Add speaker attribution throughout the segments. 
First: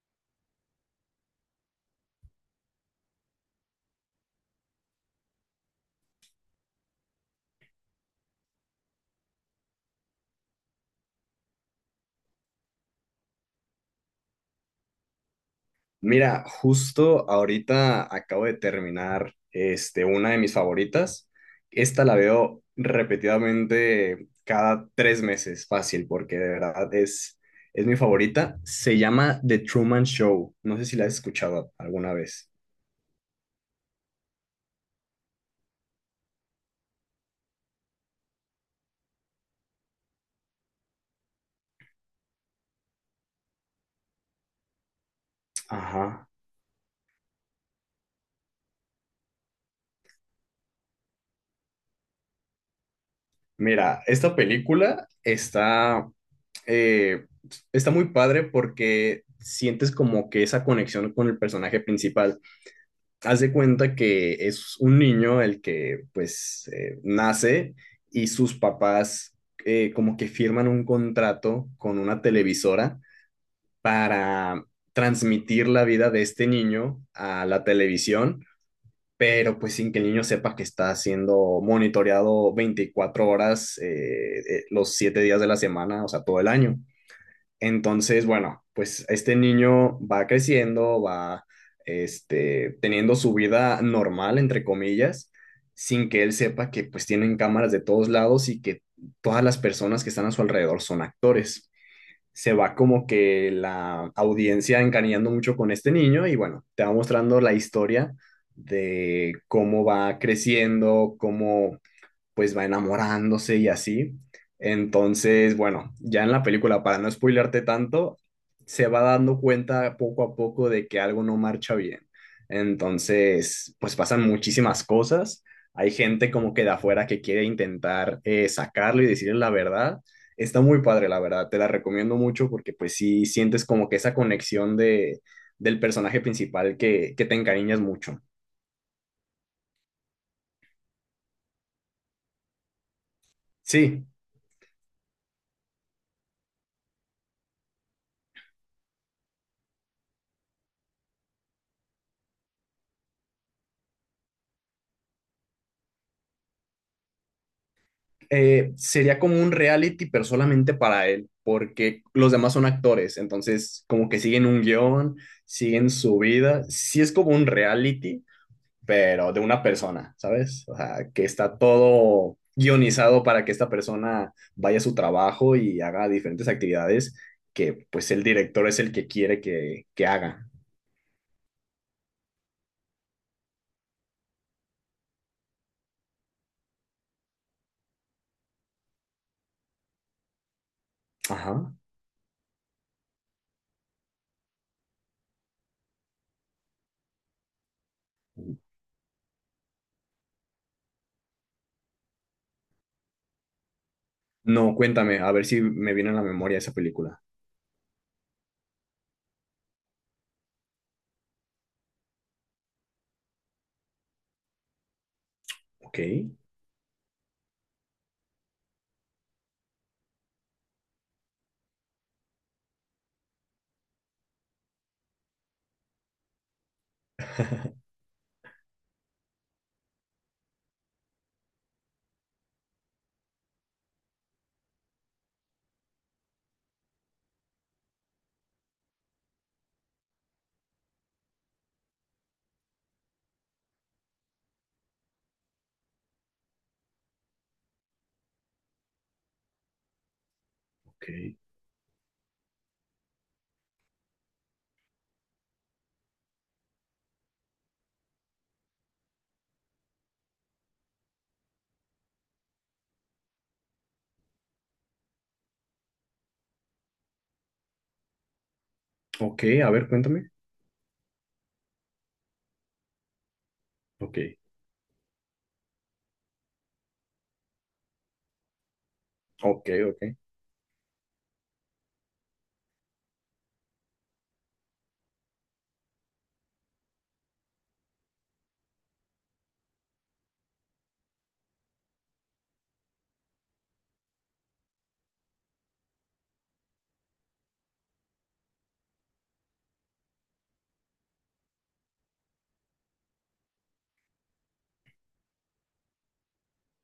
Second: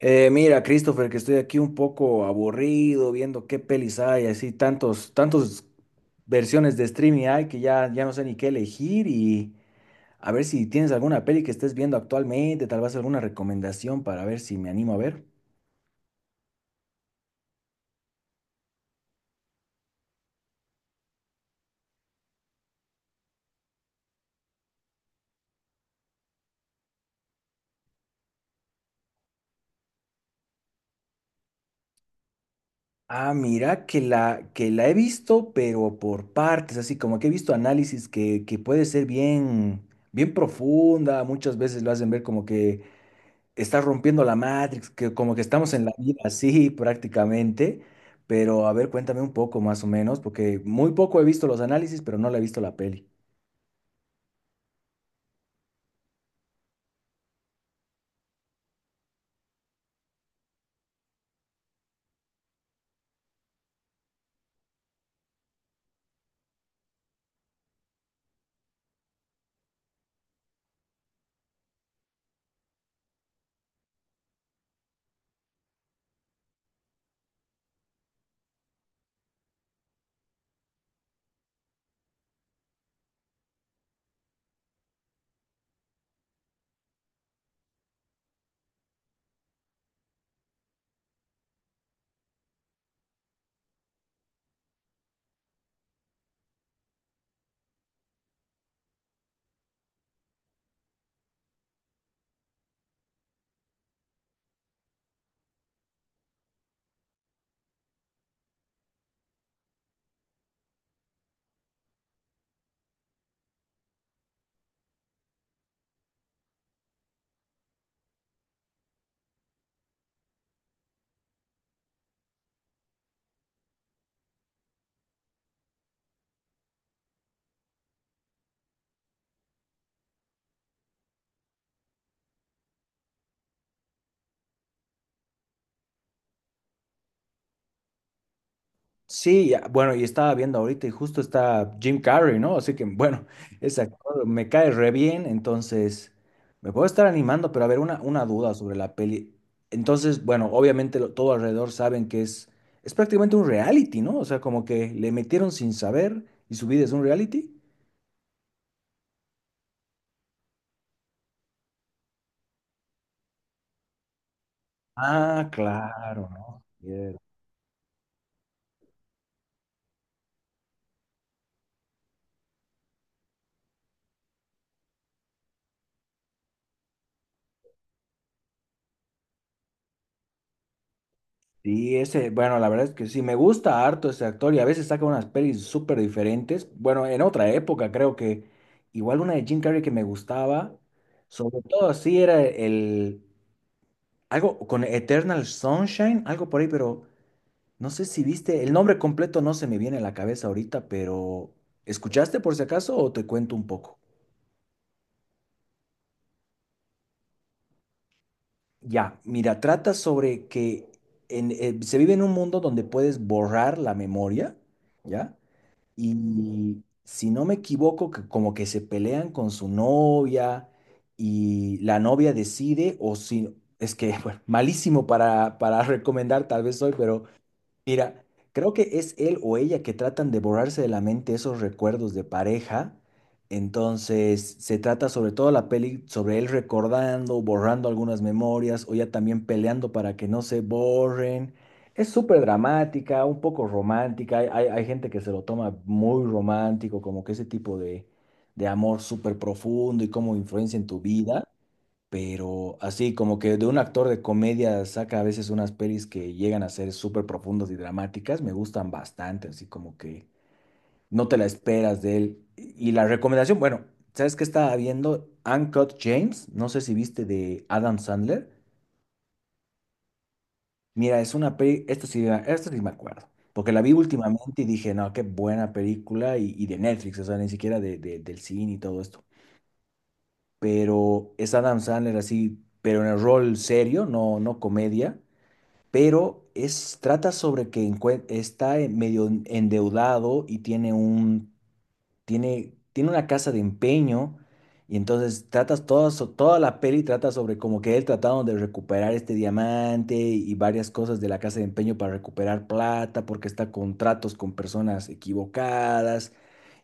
Speaker 1: Mira, Christopher, que estoy aquí un poco aburrido viendo qué pelis hay, así tantos versiones de streaming hay que ya no sé ni qué elegir y a ver si tienes alguna peli que estés viendo actualmente, tal vez alguna recomendación para ver si me animo a ver.
Speaker 2: Mira, justo ahorita acabo de terminar una de mis favoritas. Esta la veo repetidamente cada 3 meses, fácil, porque de verdad es mi favorita. Se llama The Truman Show. No sé si la has escuchado alguna vez.
Speaker 1: Ah, mira, que la he visto, pero por partes, así como que he visto análisis que puede ser bien profunda, muchas veces lo hacen ver como que está rompiendo la Matrix, que como que estamos en la vida
Speaker 2: Ajá.
Speaker 1: así prácticamente, pero a ver, cuéntame un poco más o menos, porque muy poco he visto los análisis, pero no la he visto la peli.
Speaker 2: Mira, esta película eh, está muy padre porque sientes como que esa conexión con el personaje principal. Hace cuenta que es un niño el que pues nace y sus papás como que firman un contrato con una televisora para transmitir la vida de este niño a la televisión, pero pues sin que el niño sepa que está siendo monitoreado 24 horas los 7 días de la semana, o sea, todo el año. Entonces, bueno, pues este niño va creciendo, va teniendo su vida normal, entre comillas, sin que él sepa que pues tienen cámaras de todos lados y que todas las personas que están a su alrededor son actores. Se va como que la audiencia encariñando mucho con este niño y bueno, te va mostrando la historia de cómo va creciendo, cómo pues va enamorándose y así. Entonces, bueno, ya en la película, para no spoilearte tanto, se va dando cuenta poco a poco de que algo no marcha bien. Entonces, pues pasan muchísimas cosas. Hay gente como que de afuera que quiere intentar sacarlo y decirle la verdad. Está muy padre, la verdad. Te la recomiendo mucho porque pues sí sientes como que esa conexión del personaje principal que te encariñas mucho.
Speaker 1: Sí, bueno, y estaba viendo ahorita y justo está Jim Carrey, ¿no? Así que bueno, ese
Speaker 2: Sí,
Speaker 1: actor me cae re bien, entonces me puedo estar animando, pero a ver, una duda sobre la peli. Entonces, bueno, obviamente todo alrededor saben que es prácticamente un reality, ¿no? O sea, como que le metieron sin saber y su vida es un reality.
Speaker 2: sería como un reality, pero solamente para él, porque los demás son actores, entonces como que siguen un guión,
Speaker 1: Ah,
Speaker 2: siguen su
Speaker 1: claro, ¿no?
Speaker 2: vida. Sí es
Speaker 1: Cierto.
Speaker 2: como un reality, pero de una persona, ¿sabes? O sea, que está todo guionizado para que esta persona vaya a su trabajo y haga diferentes actividades que pues el director es el que quiere que haga.
Speaker 1: Sí, ese, bueno, la verdad es que sí, me gusta harto ese actor y a veces saca unas pelis súper diferentes. Bueno, en otra época creo que igual una de Jim Carrey que me gustaba, sobre
Speaker 2: Ajá.
Speaker 1: todo así era algo con Eternal Sunshine, algo por ahí, pero no sé si viste, el nombre completo no se me viene a la cabeza ahorita, pero ¿escuchaste por si acaso o te cuento un poco?
Speaker 2: No, cuéntame, a ver si me viene a la memoria esa película.
Speaker 1: Ya, mira, trata sobre que se vive en un mundo donde puedes borrar la memoria, ¿ya?
Speaker 2: Ok,
Speaker 1: Y si no me equivoco, que como que se pelean con su novia y la novia decide, o si, es que, bueno, malísimo para recomendar tal vez hoy, pero mira, creo que es él o ella que tratan de borrarse de la mente esos recuerdos de pareja. Entonces, se trata sobre todo la peli sobre él recordando, borrando algunas memorias o ya también peleando para que no se borren. Es súper dramática, un poco romántica. Hay gente que se lo toma muy romántico, como que ese tipo de amor súper profundo y cómo influencia en tu
Speaker 2: ok,
Speaker 1: vida. Pero así, como que de un actor de comedia saca a veces unas pelis que llegan a ser súper profundas y dramáticas, me gustan bastante, así como que no te la esperas de él. Y la recomendación, bueno, ¿sabes qué estaba viendo? Uncut James, no sé si viste de Adam Sandler.
Speaker 2: ok, a ver, cuéntame.
Speaker 1: Mira, es una peli, esto sí me acuerdo, porque la vi
Speaker 2: Ok.
Speaker 1: últimamente y dije, no, qué buena película, y de Netflix, o sea, ni siquiera del cine y todo esto.
Speaker 2: Ok, ok,
Speaker 1: Pero es Adam Sandler así, pero en el rol serio, no comedia, pero es, trata sobre que encue- está en- medio en- endeudado y tiene tiene una casa de empeño y entonces toda la peli trata sobre como que él tratando de recuperar este diamante y varias cosas de la casa de empeño para recuperar plata porque está con tratos con personas equivocadas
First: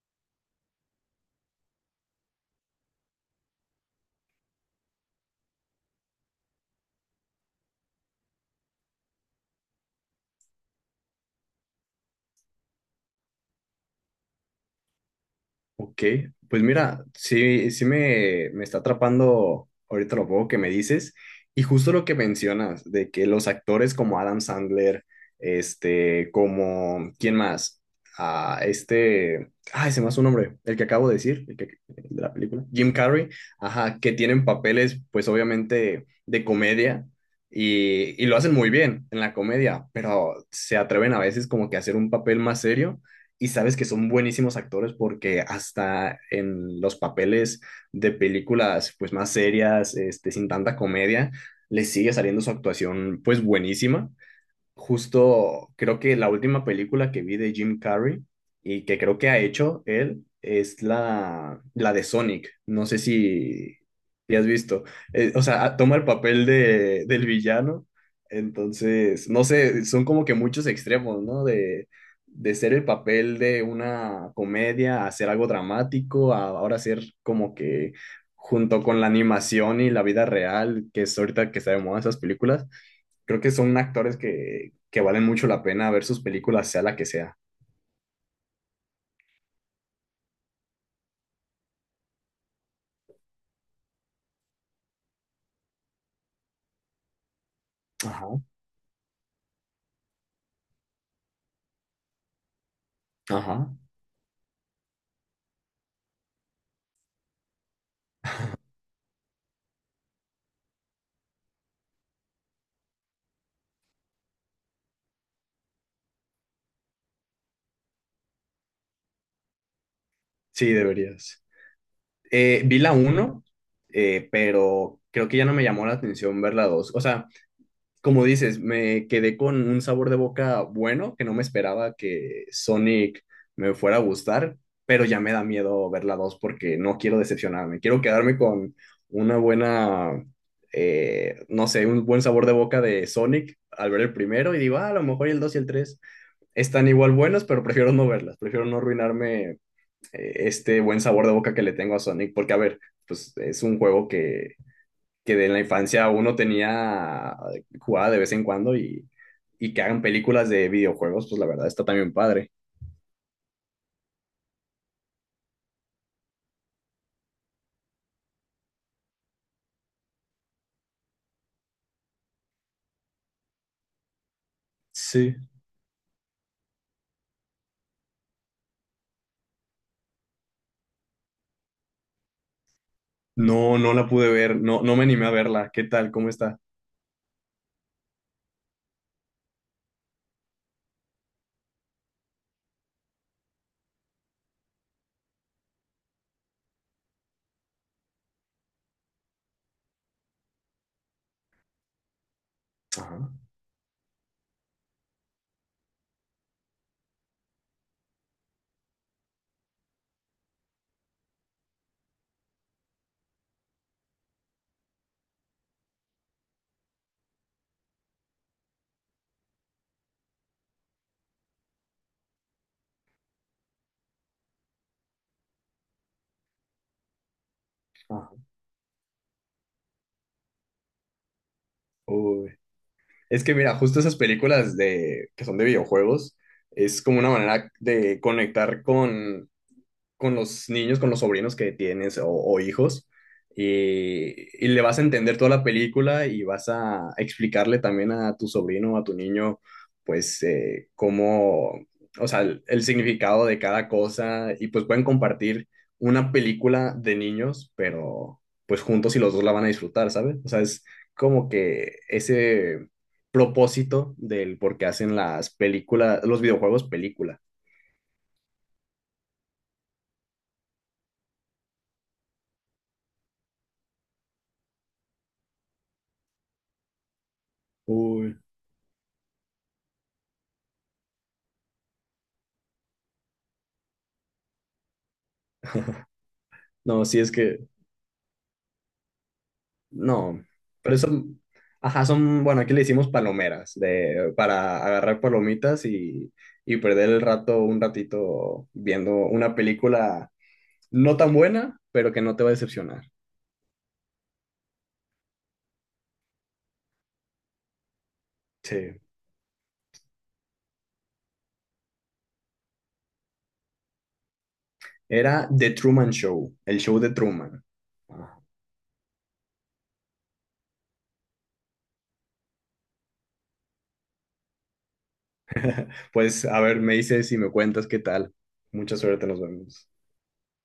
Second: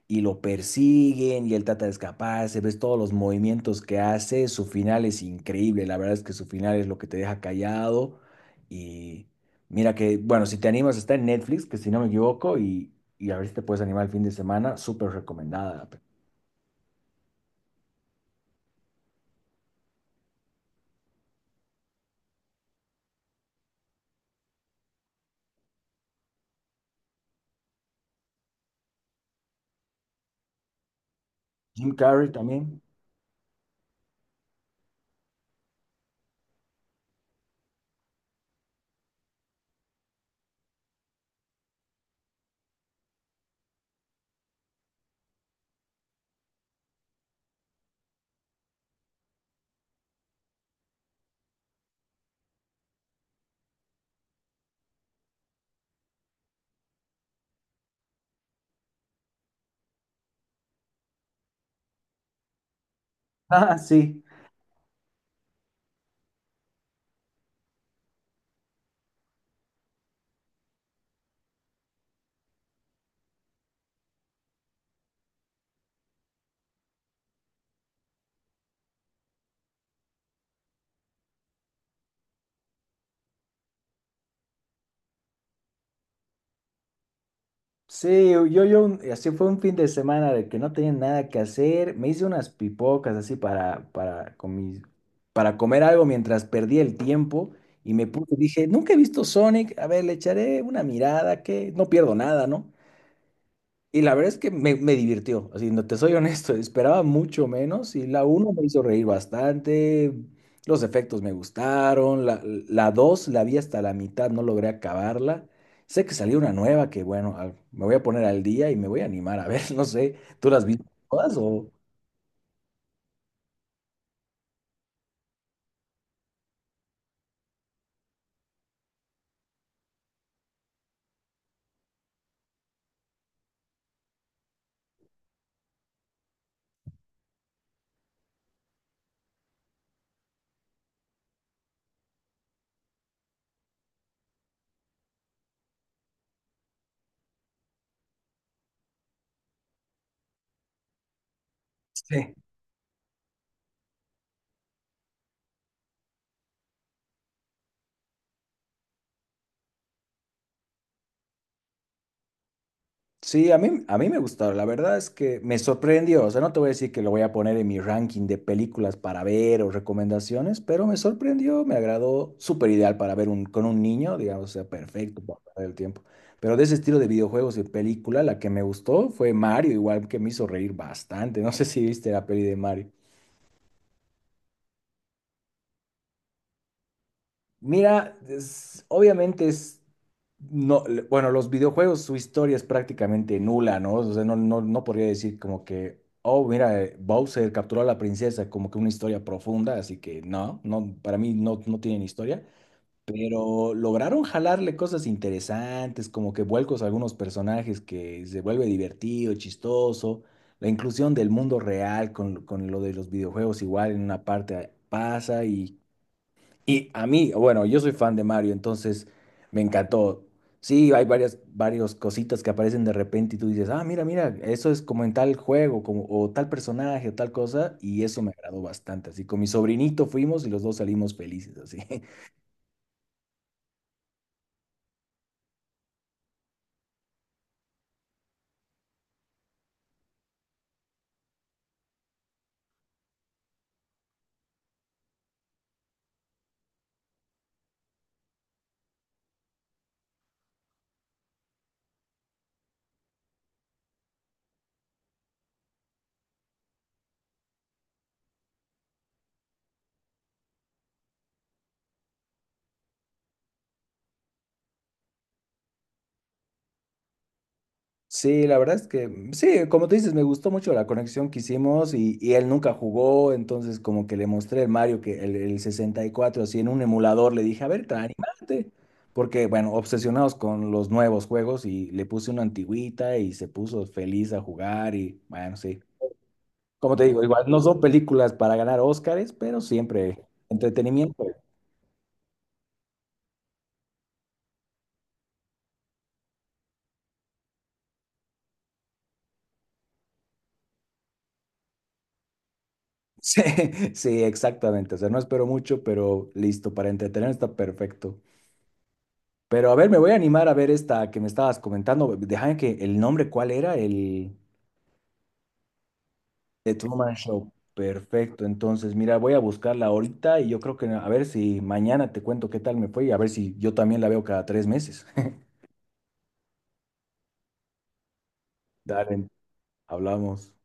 Speaker 1: y lo persiguen y él trata de escaparse, ves todos los movimientos que hace, su final es increíble, la verdad es que su final es lo que te deja callado y mira que, bueno, si te animas está en Netflix, que si no me equivoco, y a ver si te puedes animar el fin de semana, súper recomendada.
Speaker 2: ok. Pues mira, sí, sí me está atrapando ahorita lo poco que me dices y justo lo que mencionas, de que los actores como Adam Sandler, como, ¿quién más? Ah, ay, se me hace un nombre, el que acabo de decir,
Speaker 1: Jim
Speaker 2: el de
Speaker 1: Carrey
Speaker 2: la película,
Speaker 1: también.
Speaker 2: Jim Carrey, ajá, que tienen papeles, pues obviamente, de comedia y lo hacen muy bien en la comedia, pero se atreven a veces como que a hacer un papel más serio y sabes que son buenísimos actores porque hasta en los papeles de películas pues más serias, sin tanta comedia, les sigue saliendo su actuación pues buenísima. Justo creo que la última película que vi de Jim Carrey y que creo que ha hecho él es la de Sonic. No sé si,
Speaker 1: Ah, sí.
Speaker 2: si has visto. O sea, ah, toma el papel del villano. Entonces, no sé, son como que muchos extremos, ¿no? De ser el papel de una comedia a ser algo dramático, a ahora ser como que junto con la animación y la vida real, que es ahorita que sabemos esas películas. Creo que son actores que valen mucho la pena ver sus películas, sea la que sea.
Speaker 1: Sí, así fue un fin de semana de que no tenía nada que hacer. Me hice unas pipocas así para comer algo mientras perdía el tiempo y me
Speaker 2: Ajá,
Speaker 1: puse, dije, nunca he visto Sonic, a ver, le echaré una mirada que no pierdo nada, ¿no?
Speaker 2: ajá.
Speaker 1: Y la verdad es que me divirtió, así, no te soy honesto, esperaba mucho menos y la uno me hizo reír bastante, los efectos me gustaron, la 2 la vi hasta la mitad, no logré acabarla. Sé que salió una nueva que, bueno, me voy a poner al día y me voy a animar a ver, no sé, ¿tú las
Speaker 2: Sí,
Speaker 1: viste todas
Speaker 2: deberías.
Speaker 1: o...?
Speaker 2: Vi la uno, pero creo que ya no me llamó la atención ver la 2. O sea, como dices, me quedé con un sabor de boca bueno, que no me esperaba que Sonic me fuera a gustar, pero ya me da miedo ver la 2 porque no quiero decepcionarme. Quiero quedarme con una buena, no sé, un buen sabor de boca de Sonic al ver el primero y digo, "Ah, a lo mejor y el 2 y el 3 están igual buenos, pero prefiero no verlas, prefiero no arruinarme este buen sabor de boca que le tengo a Sonic,
Speaker 1: Sí.
Speaker 2: porque a ver, pues es un juego que de la infancia uno tenía jugada de vez en cuando y que hagan películas de videojuegos, pues la verdad está también padre.
Speaker 1: Sí, a mí me gustó, la verdad es que me sorprendió, o sea, no te voy a decir que lo voy a poner en mi ranking de películas para ver o recomendaciones, pero me sorprendió, me agradó, súper ideal para ver con un niño, digamos, o sea, perfecto
Speaker 2: Sí.
Speaker 1: para perder el tiempo. Pero de ese estilo de videojuegos y película, la que me gustó fue Mario, igual que me hizo reír bastante, no sé si viste la peli de Mario.
Speaker 2: No, no la pude ver, no, no me animé a verla. ¿Qué tal? ¿Cómo está?
Speaker 1: Mira, obviamente no, bueno, los videojuegos, su historia es prácticamente nula, ¿no? O sea, no podría decir como que, oh, mira, Bowser capturó a la princesa, como que una historia profunda, así que no, para mí no tienen historia,
Speaker 2: Ajá.
Speaker 1: pero lograron jalarle cosas interesantes, como que vuelcos a algunos personajes que se vuelve divertido, chistoso, la inclusión del mundo real con lo de los videojuegos igual en una parte pasa y a mí, bueno, yo soy fan de Mario, entonces me encantó. Sí, hay varias cositas que aparecen de repente y tú dices, ah, mira, eso es como en tal juego, como, o tal personaje, o tal cosa, y eso me
Speaker 2: Ajá.
Speaker 1: agradó bastante. Así, con mi sobrinito fuimos y los dos salimos felices, así.
Speaker 2: Uy. Es que mira, justo esas películas de que son de videojuegos es como una manera de conectar con los niños, con los sobrinos que tienes o hijos, y, y le vas a entender toda la película y vas a explicarle también a tu sobrino o a tu niño, pues, cómo, o sea, el significado de cada cosa, y pues pueden compartir una película de niños, pero pues juntos y los dos la van a disfrutar, ¿sabes? O sea, es como que ese propósito del por qué hacen las películas, los videojuegos película.
Speaker 1: Sí, la verdad es que sí, como tú dices, me gustó mucho la conexión que hicimos y él nunca jugó, entonces como que le mostré el Mario el 64, así en un emulador, le dije, a ver,
Speaker 2: Uy,
Speaker 1: anímate, porque bueno, obsesionados con los nuevos juegos y le puse una antigüita y se puso feliz a jugar y bueno, sí. Como te
Speaker 2: no, sí
Speaker 1: digo,
Speaker 2: es
Speaker 1: igual no
Speaker 2: que
Speaker 1: son películas para ganar Óscares, pero siempre
Speaker 2: no, pero eso,
Speaker 1: entretenimiento.
Speaker 2: ajá, son, bueno, aquí le decimos palomeras, de, para agarrar palomitas y perder el rato, un ratito viendo una película no tan buena, pero que no te va a decepcionar.
Speaker 1: Sí, sí, exactamente. O sea, no espero mucho, pero listo, para entretener está perfecto.
Speaker 2: Sí.
Speaker 1: Pero a ver, me voy a animar a ver esta que me estabas comentando. Déjame que el nombre, ¿cuál era? El
Speaker 2: Era The Truman Show,
Speaker 1: The
Speaker 2: el show de
Speaker 1: Truman Show.
Speaker 2: Truman. Ah.
Speaker 1: Perfecto. Entonces, mira, voy a buscarla ahorita y yo creo que a ver si mañana te cuento qué tal me fue y a ver si yo también la veo cada 3 meses.
Speaker 2: Pues, a ver, me dices y me cuentas qué tal. Mucha suerte,
Speaker 1: Dale,
Speaker 2: nos vemos.
Speaker 1: hablamos.